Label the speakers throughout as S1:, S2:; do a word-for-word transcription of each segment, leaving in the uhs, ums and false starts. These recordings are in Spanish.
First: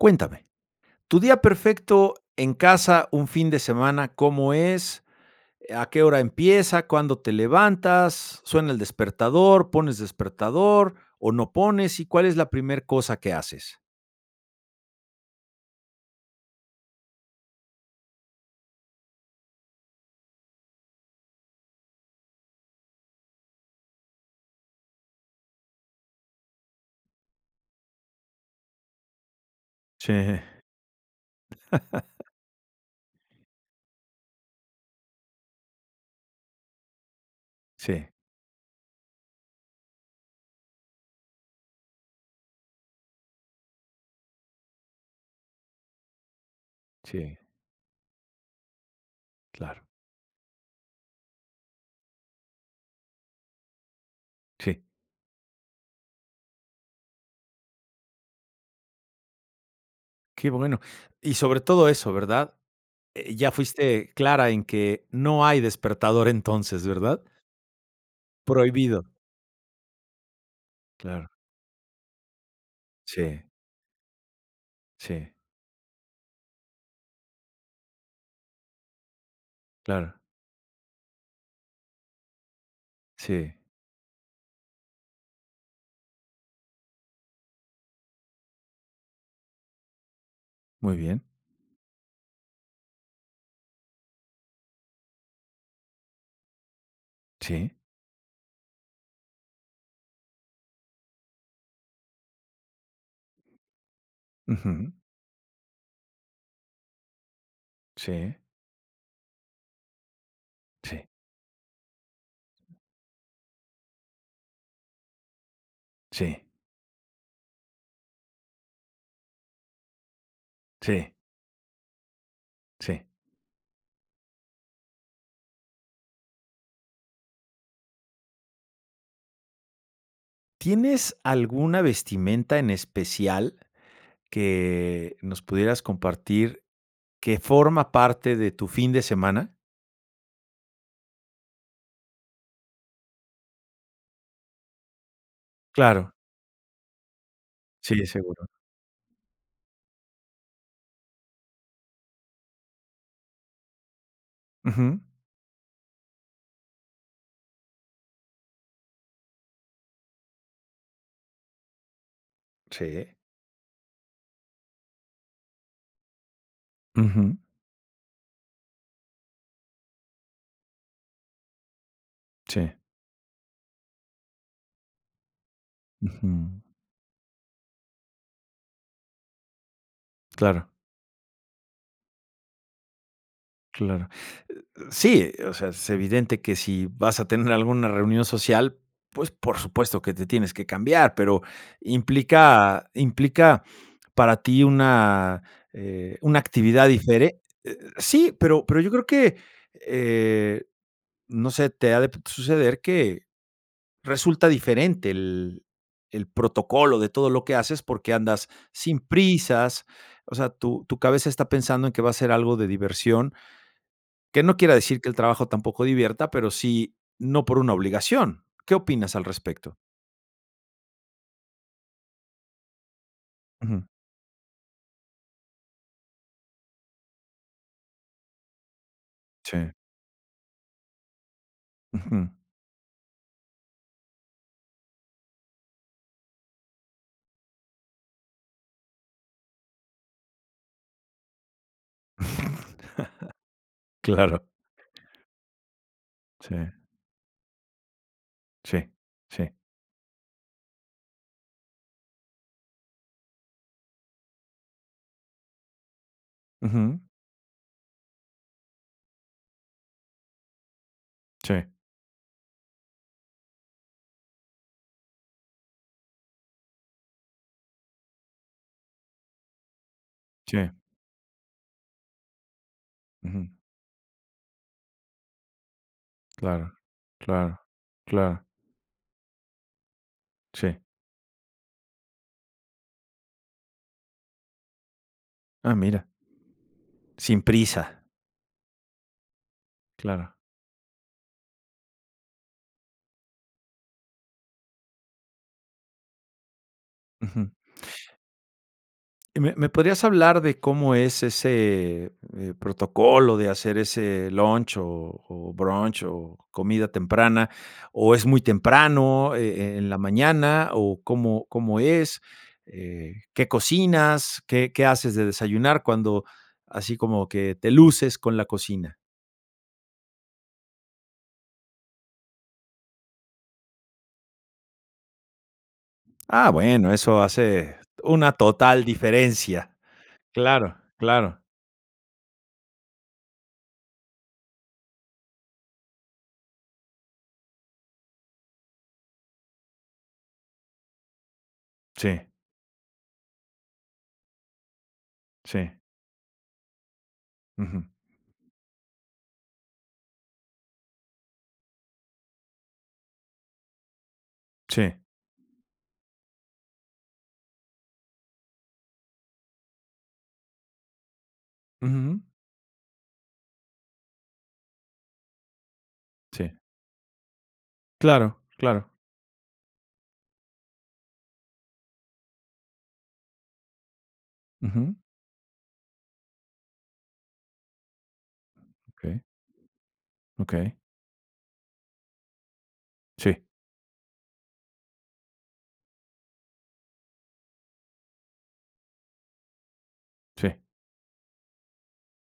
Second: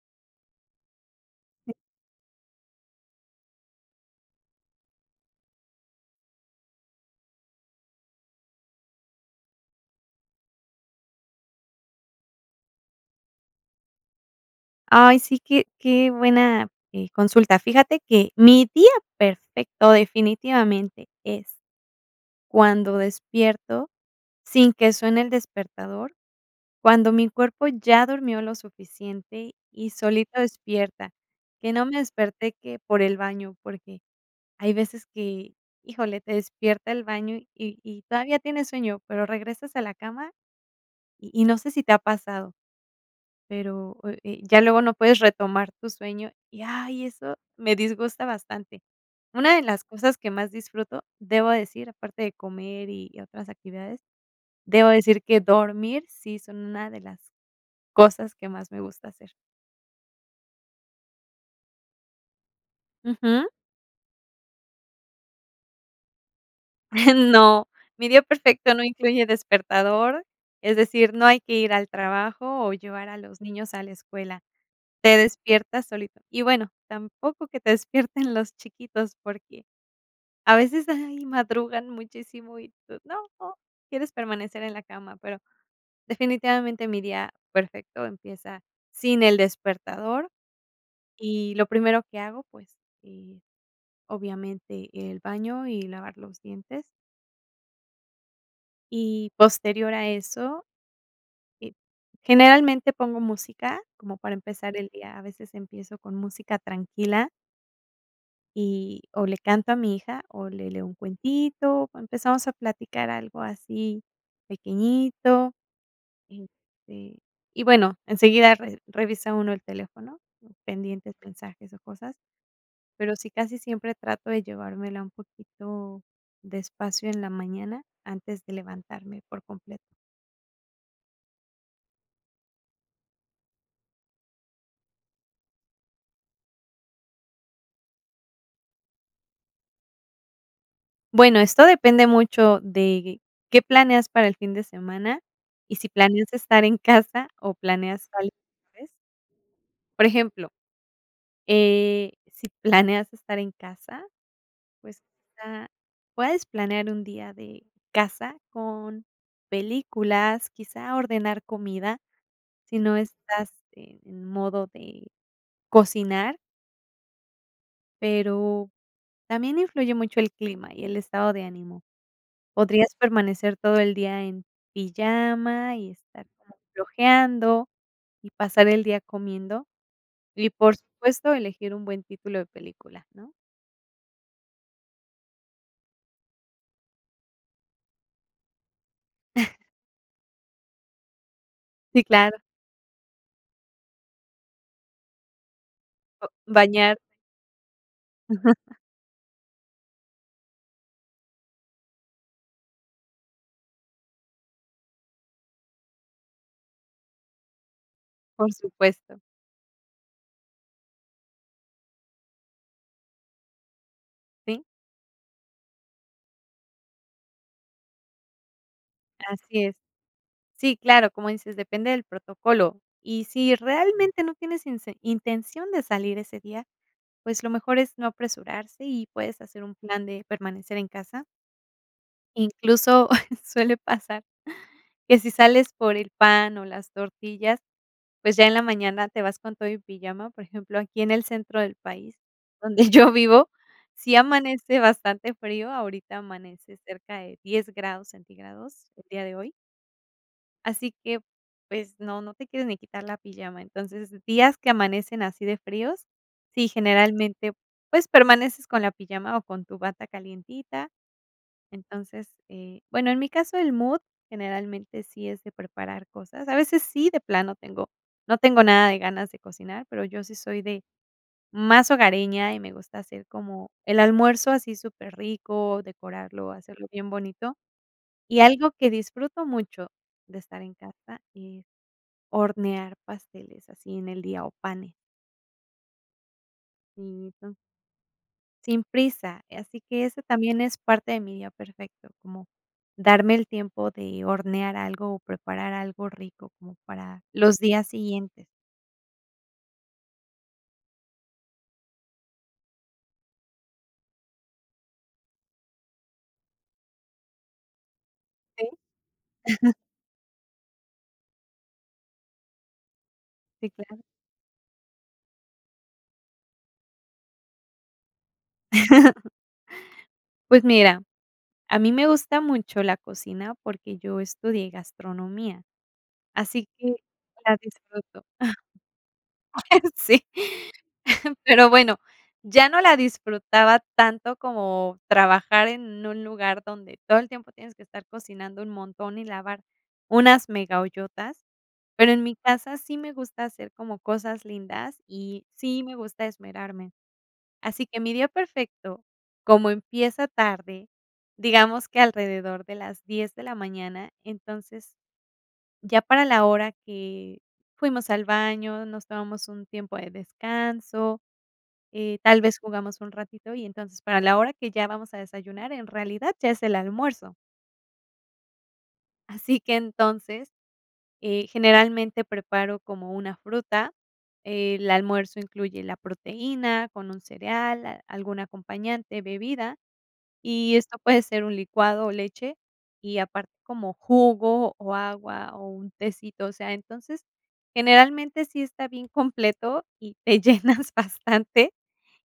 S1: Cuéntame, tu día perfecto en casa, un fin de semana, ¿cómo es? ¿A qué hora empieza? ¿Cuándo te levantas? ¿Suena el despertador? ¿Pones despertador, o, no pones? ¿Y cuál es la primer cosa que haces?
S2: Ay, sí, qué qué buena, eh, consulta. Fíjate que mi día perfecto definitivamente es cuando despierto sin que suene el despertador, cuando mi cuerpo ya durmió lo suficiente y
S1: Sí.
S2: solito despierta. Que no me desperté que por el baño, porque hay veces que, híjole, te despierta el baño, y y
S1: Sí.
S2: todavía tienes sueño, pero regresas a la cama, y y no sé si te ha pasado, pero, oh, eh, ya luego no puedes retomar tu sueño, y, ay, eso
S1: Sí.
S2: me disgusta bastante. Una de
S1: Claro.
S2: las cosas que más disfruto, debo decir, aparte de comer y otras actividades,
S1: Sí.
S2: debo decir que dormir, sí son una de las cosas que más me gusta hacer.
S1: Qué bueno. Y sobre todo eso, ¿verdad? Eh,
S2: Ujú.
S1: ya fuiste clara en que no hay despertador entonces, ¿verdad?
S2: No, mi día perfecto no
S1: Prohibido.
S2: incluye despertador, es decir, no
S1: Claro.
S2: hay que ir al trabajo o llevar a los
S1: Sí.
S2: niños a la escuela, te
S1: Sí.
S2: despiertas solito. Y bueno, tampoco que te despierten los chiquitos, porque
S1: Claro.
S2: a veces, ay, madrugan muchísimo, y tú: "No",
S1: Sí.
S2: quieres permanecer en la cama, pero definitivamente mi día perfecto empieza sin el despertador,
S1: Muy bien.
S2: y lo primero que hago, pues, eh, obviamente el baño, y lavar los dientes
S1: Sí.
S2: y posterior a eso, eh, generalmente pongo música como para empezar el
S1: Ujú.
S2: día. A veces empiezo con música tranquila.
S1: Sí.
S2: Y o, le canto a mi hija, o, le leo un
S1: Sí.
S2: cuentito, o, empezamos a platicar algo así pequeñito,
S1: Sí.
S2: este, y bueno, enseguida re revisa uno el teléfono,
S1: Sí.
S2: pendientes, mensajes, o cosas.
S1: Sí.
S2: Pero, sí casi siempre trato de llevármela un poquito despacio en la mañana antes de levantarme por completo.
S1: ¿Tienes alguna vestimenta en especial que nos pudieras compartir que forma parte de tu fin de semana?
S2: Bueno, esto depende mucho de qué planeas para el fin de semana. Y si
S1: Claro.
S2: planeas estar en casa, o
S1: Sí,
S2: planeas salir
S1: seguro.
S2: tal vez. Por ejemplo, eh, si planeas estar en casa, pues,
S1: Ujú.
S2: o sea, puedes planear un día de casa con películas, quizá, ordenar comida si no
S1: Sí.
S2: estás en modo de cocinar
S1: Ujú.
S2: pero también influye mucho el clima, y el estado de ánimo.
S1: Sí.
S2: Podrías permanecer todo el día en pijama, y estar
S1: Ujú.
S2: como flojeando, y pasar el día comiendo, y
S1: Claro.
S2: por supuesto elegir un buen título de película, ¿no?
S1: Claro. Sí, o sea, es evidente que si vas a tener alguna reunión social, pues, por supuesto que te tienes que cambiar, pero,
S2: Sí, claro.
S1: implica implica para ti una, eh, una actividad
S2: Bañar
S1: difere eh eh, sí, pero pero yo creo que, eh, no sé, te ha, p de suceder que resulta diferente el el protocolo de todo lo que haces, porque, andas
S2: Por
S1: sin
S2: supuesto.
S1: prisas, o sea, tu tu cabeza está pensando en que va a ser algo de diversión que no
S2: Sí.
S1: quiera decir, que el trabajo tampoco divierta, pero sí, no por una obligación, ¿qué opinas al
S2: Así es.
S1: respecto?
S2: Sí claro, como dices depende del protocolo, y si
S1: Ujú.
S2: realmente no tienes inse intención de salir ese día, pues, lo mejor es no apresurarse y puedes hacer
S1: Sí.
S2: un plan de permanecer en casa
S1: Ujú.
S2: incluso suele pasar, que si sales por el pan, o las tortillas, pues, ya en la mañana te vas con todo y pijama. Por ejemplo aquí en el centro del país, donde yo vivo, sí
S1: Claro.
S2: amanece bastante frío, ahorita
S1: Sí.
S2: amanece cerca de diez grados centígrados,
S1: Sí,
S2: el día de
S1: sí.
S2: hoy así que, pues, no no te quieres ni quitar la pijama. Entonces esos días que amanecen así de fríos, sí,
S1: Ujú.
S2: generalmente, pues permaneces con la pijama, o con tu bata calentita.
S1: Sí.
S2: Entonces, eh, bueno, en mi caso el mood generalmente sí es de preparar cosas. A veces sí, de plano tengo, no tengo nada de ganas de cocinar, pero, yo sí soy
S1: Sí.
S2: de más hogareña, y me gusta hacer
S1: Ujú.
S2: como el almuerzo así súper rico, decorarlo
S1: Claro,
S2: hacerlo bien bonito.
S1: claro,
S2: Y
S1: claro.
S2: algo que disfruto mucho de estar en
S1: Sí.
S2: casa, es hornear pasteles así en el día, o panes.
S1: Ah, mira. Sin
S2: [unintelligible]
S1: prisa.
S2: Sin prisa, así que eso
S1: Claro.
S2: también eso parte de mi día perfecto, como darme el tiempo de hornear algo, o preparar algo rico como para
S1: Ujú.
S2: los días siguientes.
S1: ¿Me me podrías hablar de cómo es ese, eh, protocolo de hacer ese lunch, o o brunch, o comida temprana? O es muy
S2: Sí.
S1: temprano, eh eh, en la mañana, o, ¿cómo cómo es, eh, qué
S2: Si, claro.
S1: cocinas, qué qué haces de desayunar? Cuando, así como que, te luces con la cocina.
S2: Pues mira, a mí me gusta mucho la cocina, porque, yo estudié gastronomía.
S1: Ah,
S2: Así
S1: bueno,
S2: que
S1: eso
S2: la
S1: hace
S2: disfruto.
S1: una total diferencia.
S2: Ah, sí,
S1: Claro, claro.
S2: pero bueno, ya no la disfrutaba tanto como trabajar en un lugar donde todo el tiempo tienes que estar cocinando un montón, y lavar unas mega ollotas. Pero, en
S1: Sí.
S2: mi casa sí me gusta hacer como cosas lindas, y
S1: Sí.
S2: sí me gusta esmerarme. Así
S1: Ujú.
S2: que mi día perfecto, como empieza tarde, digamos que alrededor de las diez de la mañana, entonces,
S1: Sí.
S2: ya para la hora que fuimos al baño, nos tomamos un tiempo de descanso, eh,
S1: Ujú.
S2: tal vez jugamos un ratito, y entonces, para la hora que ya vamos a desayunar, en realidad ya
S1: Sí.
S2: es el almuerzo.
S1: Claro, claro.
S2: Así que, entonces, eh, generalmente preparo como una fruta. El
S1: Ujú.
S2: almuerzo incluye la proteína con un cereal, algún acompañante,
S1: Okey.
S2: bebida, y
S1: Okey.
S2: esto puede ser un licuado, o leche. Y
S1: Sí.
S2: aparte como jugo, o agua, o un tecito. O sea, entonces, generalmente sí está bien completo y te
S1: Sí.
S2: llenas bastante,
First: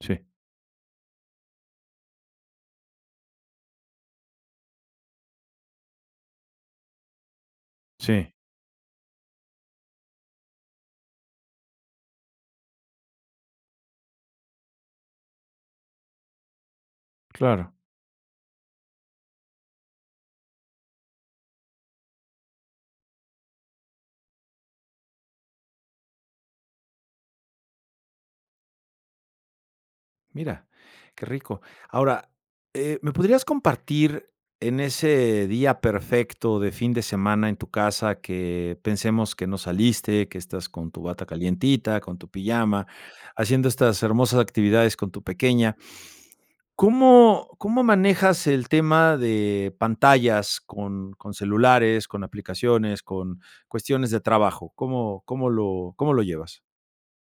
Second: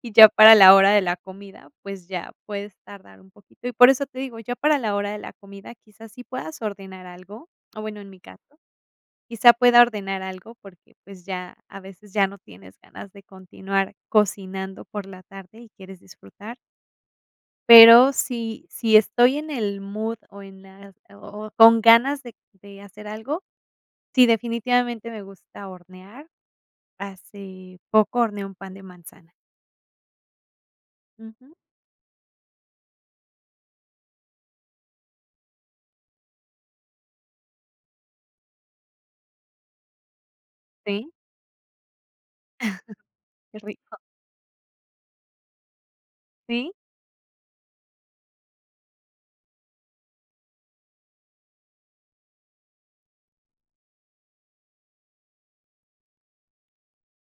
S2: y
S1: Sí.
S2: ya para la hora de la comida, pues, ya puedes tardar un poquito. Y por eso te digo, ya para la hora de la comida, quizás sí puedas ordenar algo, o bueno en mi
S1: Sí.
S2: caso quizá pueda ordenar algo, porque pues ya, a veces ya no tienes ganas de continuar cocinando por la tarde, y quieres disfrutar.
S1: Claro.
S2: Pero si si estoy en el mood, o en las, o o con ganas de de hacer algo, sí definitivamente me gusta hornear. Hace poco horneé un pan de manzana.
S1: Mira, qué
S2: Ujú.
S1: rico. Ahora, eh, me podrías compartir en ese día perfecto de fin de semana en tu casa que, pensemos que no saliste, que estás con tu
S2: Sí.
S1: bata calientita, con tu pijama,
S2: Qué
S1: haciendo
S2: rico.
S1: estas hermosas actividades con tu pequeña.
S2: Sí.
S1: ¿Cómo cómo manejas el tema de pantallas con con celulares, con aplicaciones, con cuestiones de trabajo? ¿Cómo cómo lo cómo lo llevas?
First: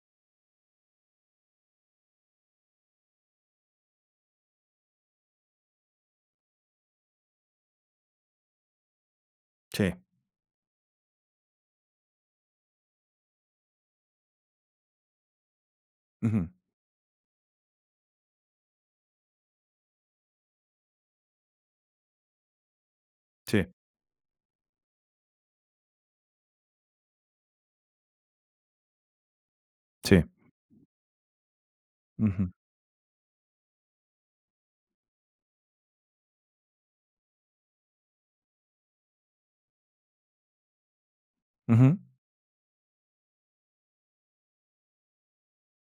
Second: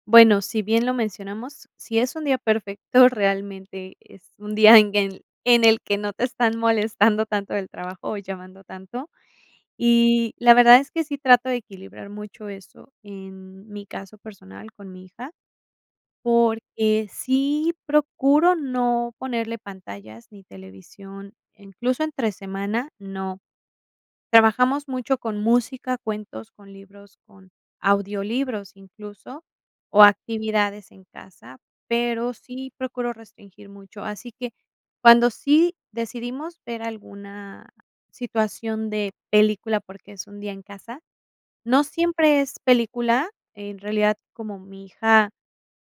S2: Bueno, si bien lo mencionamos, si es un día perfecto, realmente es un día en guel en el que no te están molestando tanto del trabajo, o llamando tanto.
S1: Sí.
S2: Y la verdad es que sí trato de equilibrar mucho eso, en mi caso personal con mi hija,
S1: Ujú.
S2: porque, sí procuro no ponerle pantallas ni televisión, incluso, entre semana no.
S1: Sí.
S2: Trabajamos mucho con música, cuentos, con libros, con audiolibros, incluso, o,
S1: Sí.
S2: actividades en casa, pero,
S1: Ujú.
S2: sí procuro restringir mucho. Así que cuando sí decidimos ver alguna situación de película, porque es un día en casa, no
S1: Ujú.
S2: siempre es película, en realidad como mi hija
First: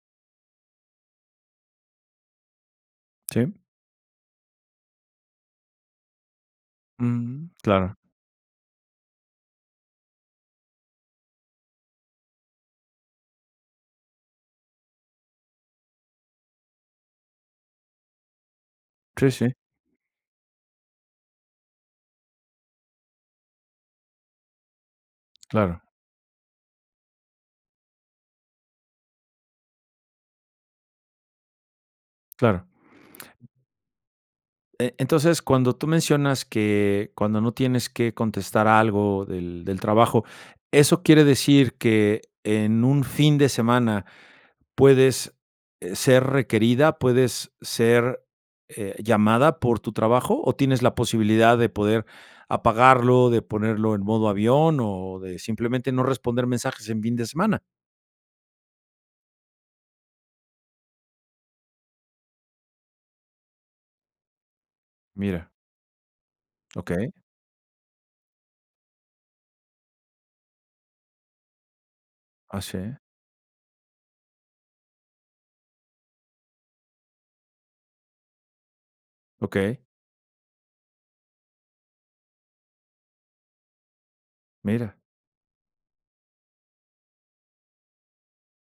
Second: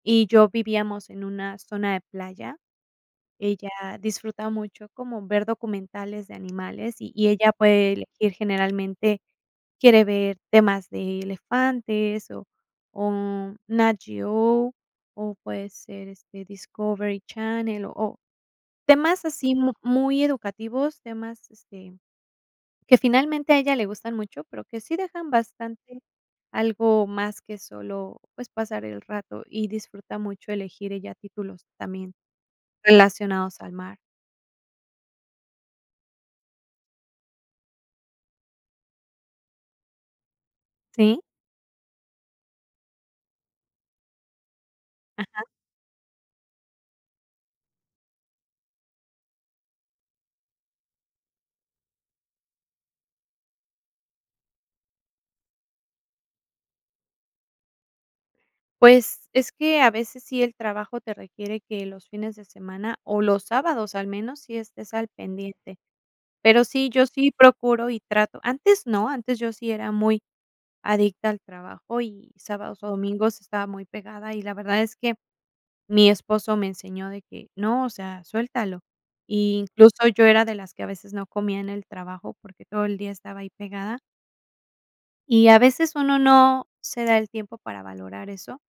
S2: y yo vivíamos en una zona de playa,
S1: Sí.
S2: ella disfruta mucho como ver documentales de animales, y
S1: Mm,
S2: ella puede
S1: claro.
S2: elegir, generalmente quiere ver temas de elefantes, o o, NAT GEO, o, puede ser, este, Discovery Channel, o, temas
S1: Sí, sí.
S2: así mu muy educativos, temas, este, que finalmente a ella le gustan mucho, pero que, sí dejan
S1: Claro.
S2: bastante algo más que solo, pues, pasar el rato, y disfruta mucho elegir ella títulos también
S1: Claro.
S2: relacionados al mar.
S1: Eh, entonces, cuando tú mencionas, que cuando no tienes que contestar algo del del trabajo, eso
S2: Sí.
S1: quiere decir, que en un fin de semana puedes,
S2: Ajá.
S1: eh, ser requerida, puedes ser, eh, llamada por tu trabajo, o, ¿tienes la posibilidad de poder apagarlo, de ponerlo en modo avión, o de simplemente no responder mensajes en fin de semana?
S2: Pues, es que a veces sí el trabajo te requiere que los fines de semana, o, los sábados al menos sí estés al
S1: Mira.
S2: pendiente. Pero sí, yo
S1: Okey.
S2: sí procuro y trato. Antes no, antes yo sí era muy adicta al trabajo, y
S1: ¿Ah,
S2: sábados, o,
S1: sí?
S2: domingos estaba muy pegada, y la verdad es que mi esposo me enseñó de que: "No, o sea, suéltalo".
S1: Okey.
S2: Incluso yo era de las que a veces no comía en el trabajo, porque, todo el día estaba ahí pegada
S1: Mira.
S2: y a veces uno no se da el tiempo para valorar eso,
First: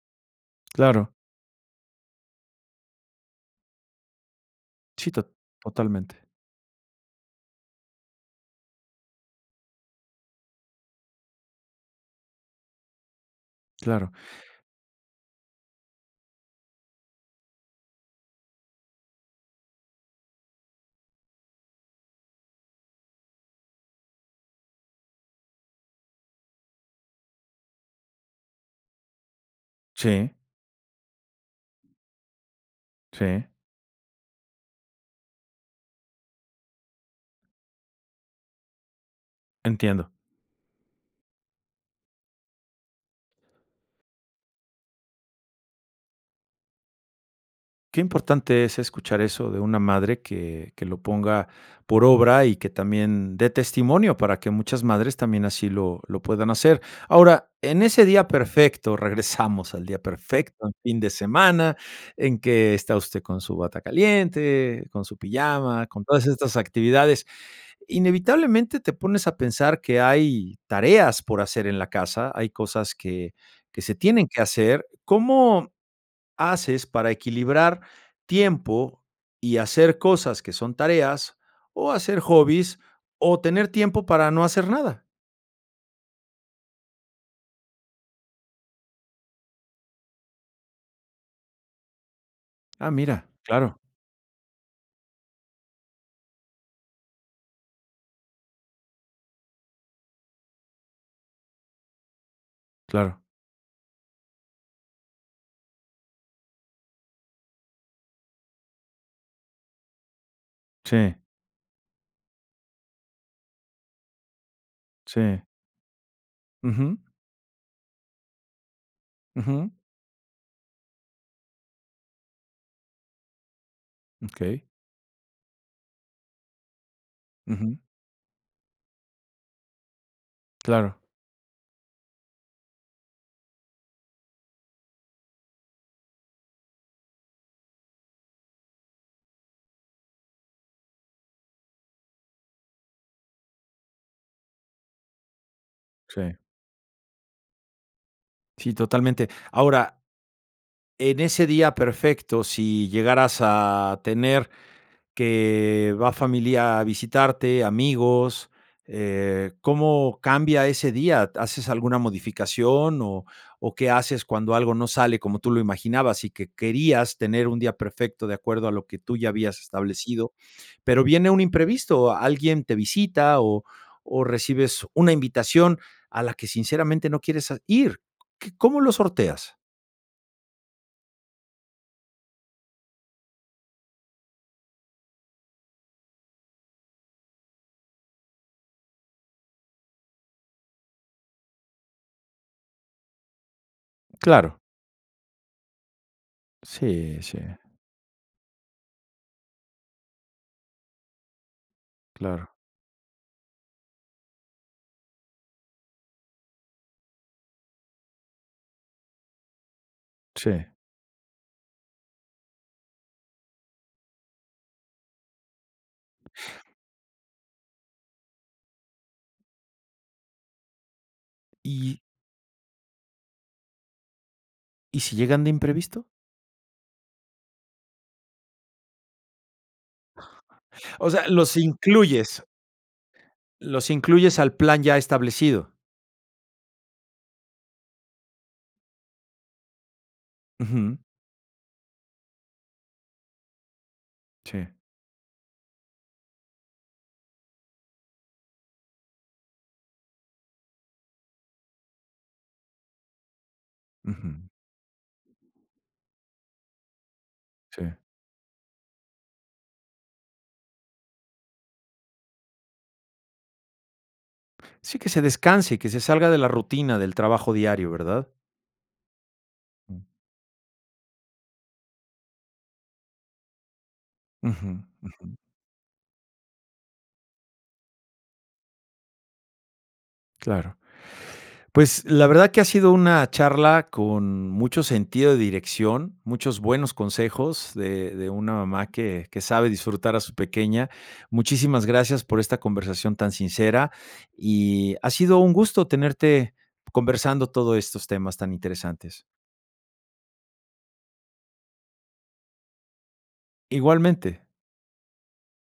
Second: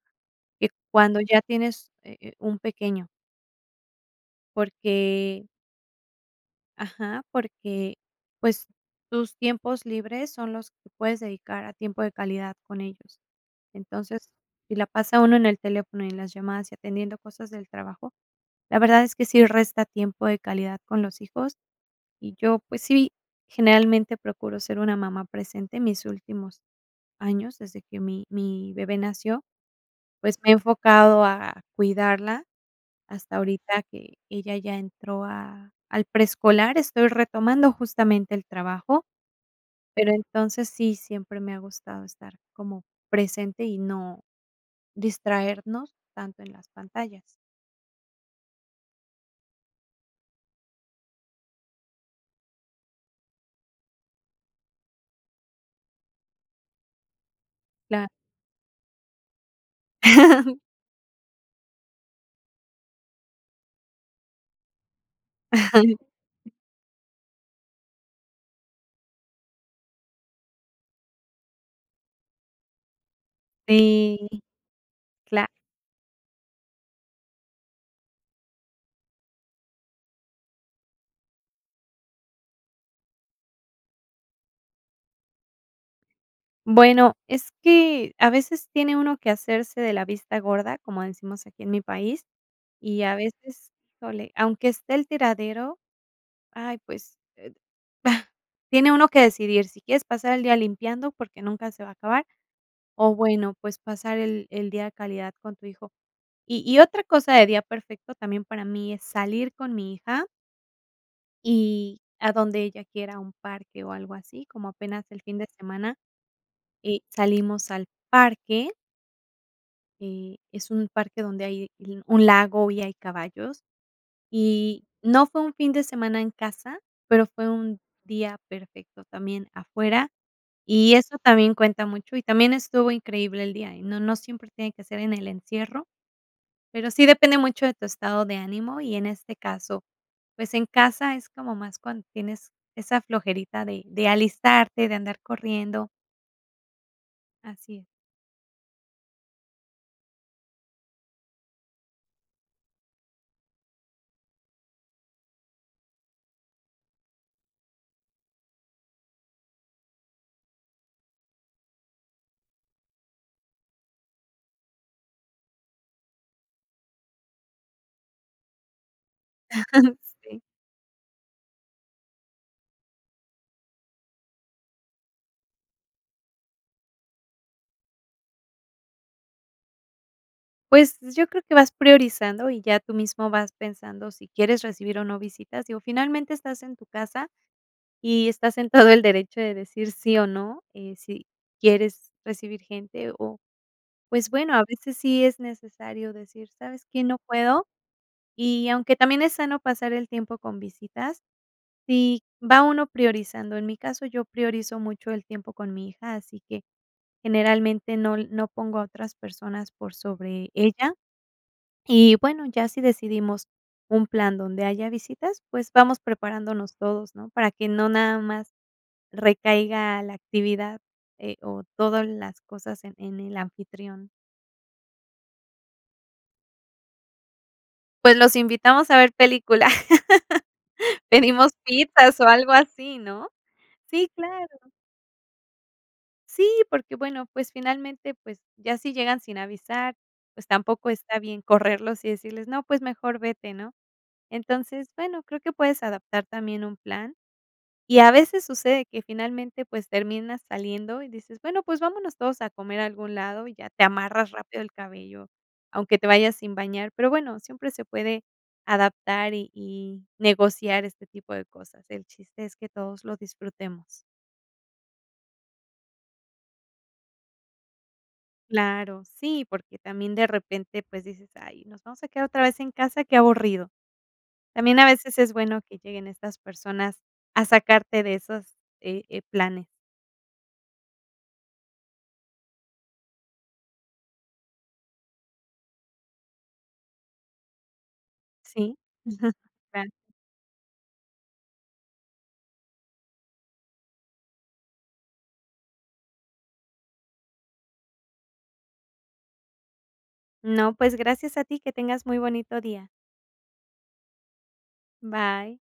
S2: y
S1: Claro.
S2: cuando ya tienes, eh eh, un pequeño
S1: Sí, to
S2: porque
S1: totalmente.
S2: ajá, porque, pues, tus tiempos libres son los que puedes dedicar a tiempo de calidad con ellos.
S1: Claro.
S2: Entonces, si la pasa uno en el teléfono y en las llamadas, y atendiendo cosas del trabajo, la verdad es que sí resta tiempo de calidad con los hijos. Y yo, pues sí, generalmente procuro ser una mamá presente, en mis últimos años desde que mi mi bebé nació,
S1: Sí.
S2: pues me he enfocado a cuidarla hasta
S1: Sí.
S2: ahorita que ella ya entró a al preescolar, estoy retomando justamente el trabajo,
S1: Entiendo.
S2: pero entonces sí, siempre me ha gustado estar como presente, y no distraernos tanto en las pantallas.
S1: Qué importante es escuchar eso de una madre que que lo ponga por obra, y que también dé testimonio, para que muchas madres también así lo lo puedan hacer. Ahora, en ese
S2: Claro.
S1: día perfecto, regresamos al día perfecto, un fin de semana, en que está usted con su bata caliente, con su pijama, con todas estas actividades. Inevitablemente te pones a pensar que hay tareas por hacer en la casa, hay cosas que que se
S2: Sí,
S1: tienen que hacer.
S2: cla
S1: ¿Cómo haces para equilibrar tiempo, y hacer cosas que son tareas, o hacer hobbies, o tener tiempo para no hacer nada?
S2: Bueno, es que a veces tiene uno que hacerse de la vista gorda, como decimos aquí, en mi país.
S1: Ah,
S2: Y a
S1: mira,
S2: veces,
S1: claro.
S2: híjole, aunque esté el tiradero, ay, pues, tiene uno que decidir si quieres pasar el día limpiando porque nunca se va a acabar, o
S1: Claro.
S2: bueno, pues, pasar el el día de calidad con tu hijo. Y y otra cosa, de día perfecto también para mí es salir con mi hija
S1: Sí.
S2: y a donde ella quiera, a un parque, o algo así, como apenas el fin
S1: Sí.
S2: de semana,
S1: Ujú.
S2: eh, salimos al parque
S1: Ujú.
S2: Eh, es un parque donde hay l un lago y hay caballos,
S1: Okey.
S2: y no fue un fin de semana en casa, pero fue un
S1: Ujú.
S2: día perfecto también afuera. Y
S1: Claro.
S2: eso también cuenta mucho, y también estuvo increíble el día, y no no siempre tiene que ser en el encierro, pero sí depende mucho de tu estado de ánimo, y en este caso, pues, en casa es como más cuando tienes esa flojerita de de alistarte, de andar corriendo.
S1: Sí.
S2: Así es.
S1: Sí, totalmente, ahora en ese día perfecto, si llegaras a tener que va familia a visitarte, amigos, eh, ¿cómo cambia ese día? ¿Haces alguna modificación? O o, qué haces cuando algo no sale como tú lo imaginabas, y que querías tener un día perfecto de acuerdo a lo que tú ya habías establecido,
S2: Sí.
S1: pero viene un imprevisto, alguien te visita, o o, recibes una invitación a la que sinceramente no quieres a ir qu ¿Cómo lo sorteas?
S2: Pues, yo creo que vas priorizando, y ya tú mismo vas pensando si quieres recibir, o, no visitas, digo, finalmente estás en tu casa, y estás en todo el derecho de decir sí, o, no, eh, si quieres recibir gente, o, pues bueno,
S1: Claro.
S2: a veces sí es necesario decir, ¿sabes qué? No
S1: Sí, sí.
S2: puedo. Y aunque también es sano pasar el tiempo con visitas, si
S1: Claro.
S2: va uno priorizando. En mi caso, yo priorizo mucho el tiempo con mi hija, así que generalmente no l no pongo a otras personas por sobre
S1: Sí.
S2: ella. Y bueno, ya si decidimos un plan donde haya visitas, pues, vamos preparándonos todos, ¿no? Para que no nada más recaiga la actividad, eh, o,
S1: Y
S2: todas las cosas en en el anfitrión.
S1: ¿y si llegan de imprevisto?
S2: Pues, los invitamos a ver película.
S1: O sea,
S2: Pedimos
S1: los
S2: pizzas, o,
S1: incluyes
S2: algo así, ¿no?
S1: los
S2: Sí,
S1: incluyes al
S2: claro.
S1: plan ya establecido.
S2: Sí, porque bueno, pues, finalmente pues, ya si llegan sin avisar, pues, tampoco
S1: Ujú.
S2: está bien correrlos, y decirles: "No, pues mejor vete", ¿no?
S1: Sí.
S2: Entonces, bueno creo que puedes adaptar también un plan. Y a veces sucede que finalmente, pues, terminas saliendo, y dices: "Bueno, pues vámonos todos a comer a algún lado", y ya te amarras
S1: Ujú.
S2: rápido el cabello, aunque te vayas sin bañar. Pero bueno, siempre se
S1: Sí.
S2: puede adaptar y y negociar este tipo de cosas. El chiste es que todos lo disfrutemos.
S1: Sí, que se descanse, y que se salga de la rutina del trabajo diario, ¿verdad?
S2: Claro. Sí, porque
S1: Mm.
S2: también de repente, pues, dices: "Ay nos vamos a quedar otra vez en casa, qué aburrido".
S1: Ujú,
S2: También a veces es
S1: ujú.
S2: bueno que lleguen estas personas a sacarte de esos, eh eh, planes.
S1: Claro, pues, la verdad que ha sido una charla con mucho sentido de dirección. Muchos buenos consejos de de una
S2: Sí,
S1: mamá que que sabe
S2: claro.
S1: disfrutar a su pequeña. Muchísimas gracias por esta conversación tan sincera, y ha sido un gusto tenerte conversando todo estos temas tan interesantes.
S2: No, pues gracias a ti. Que tengas muy bonito día.
S1: Igualmente.
S2: Bye.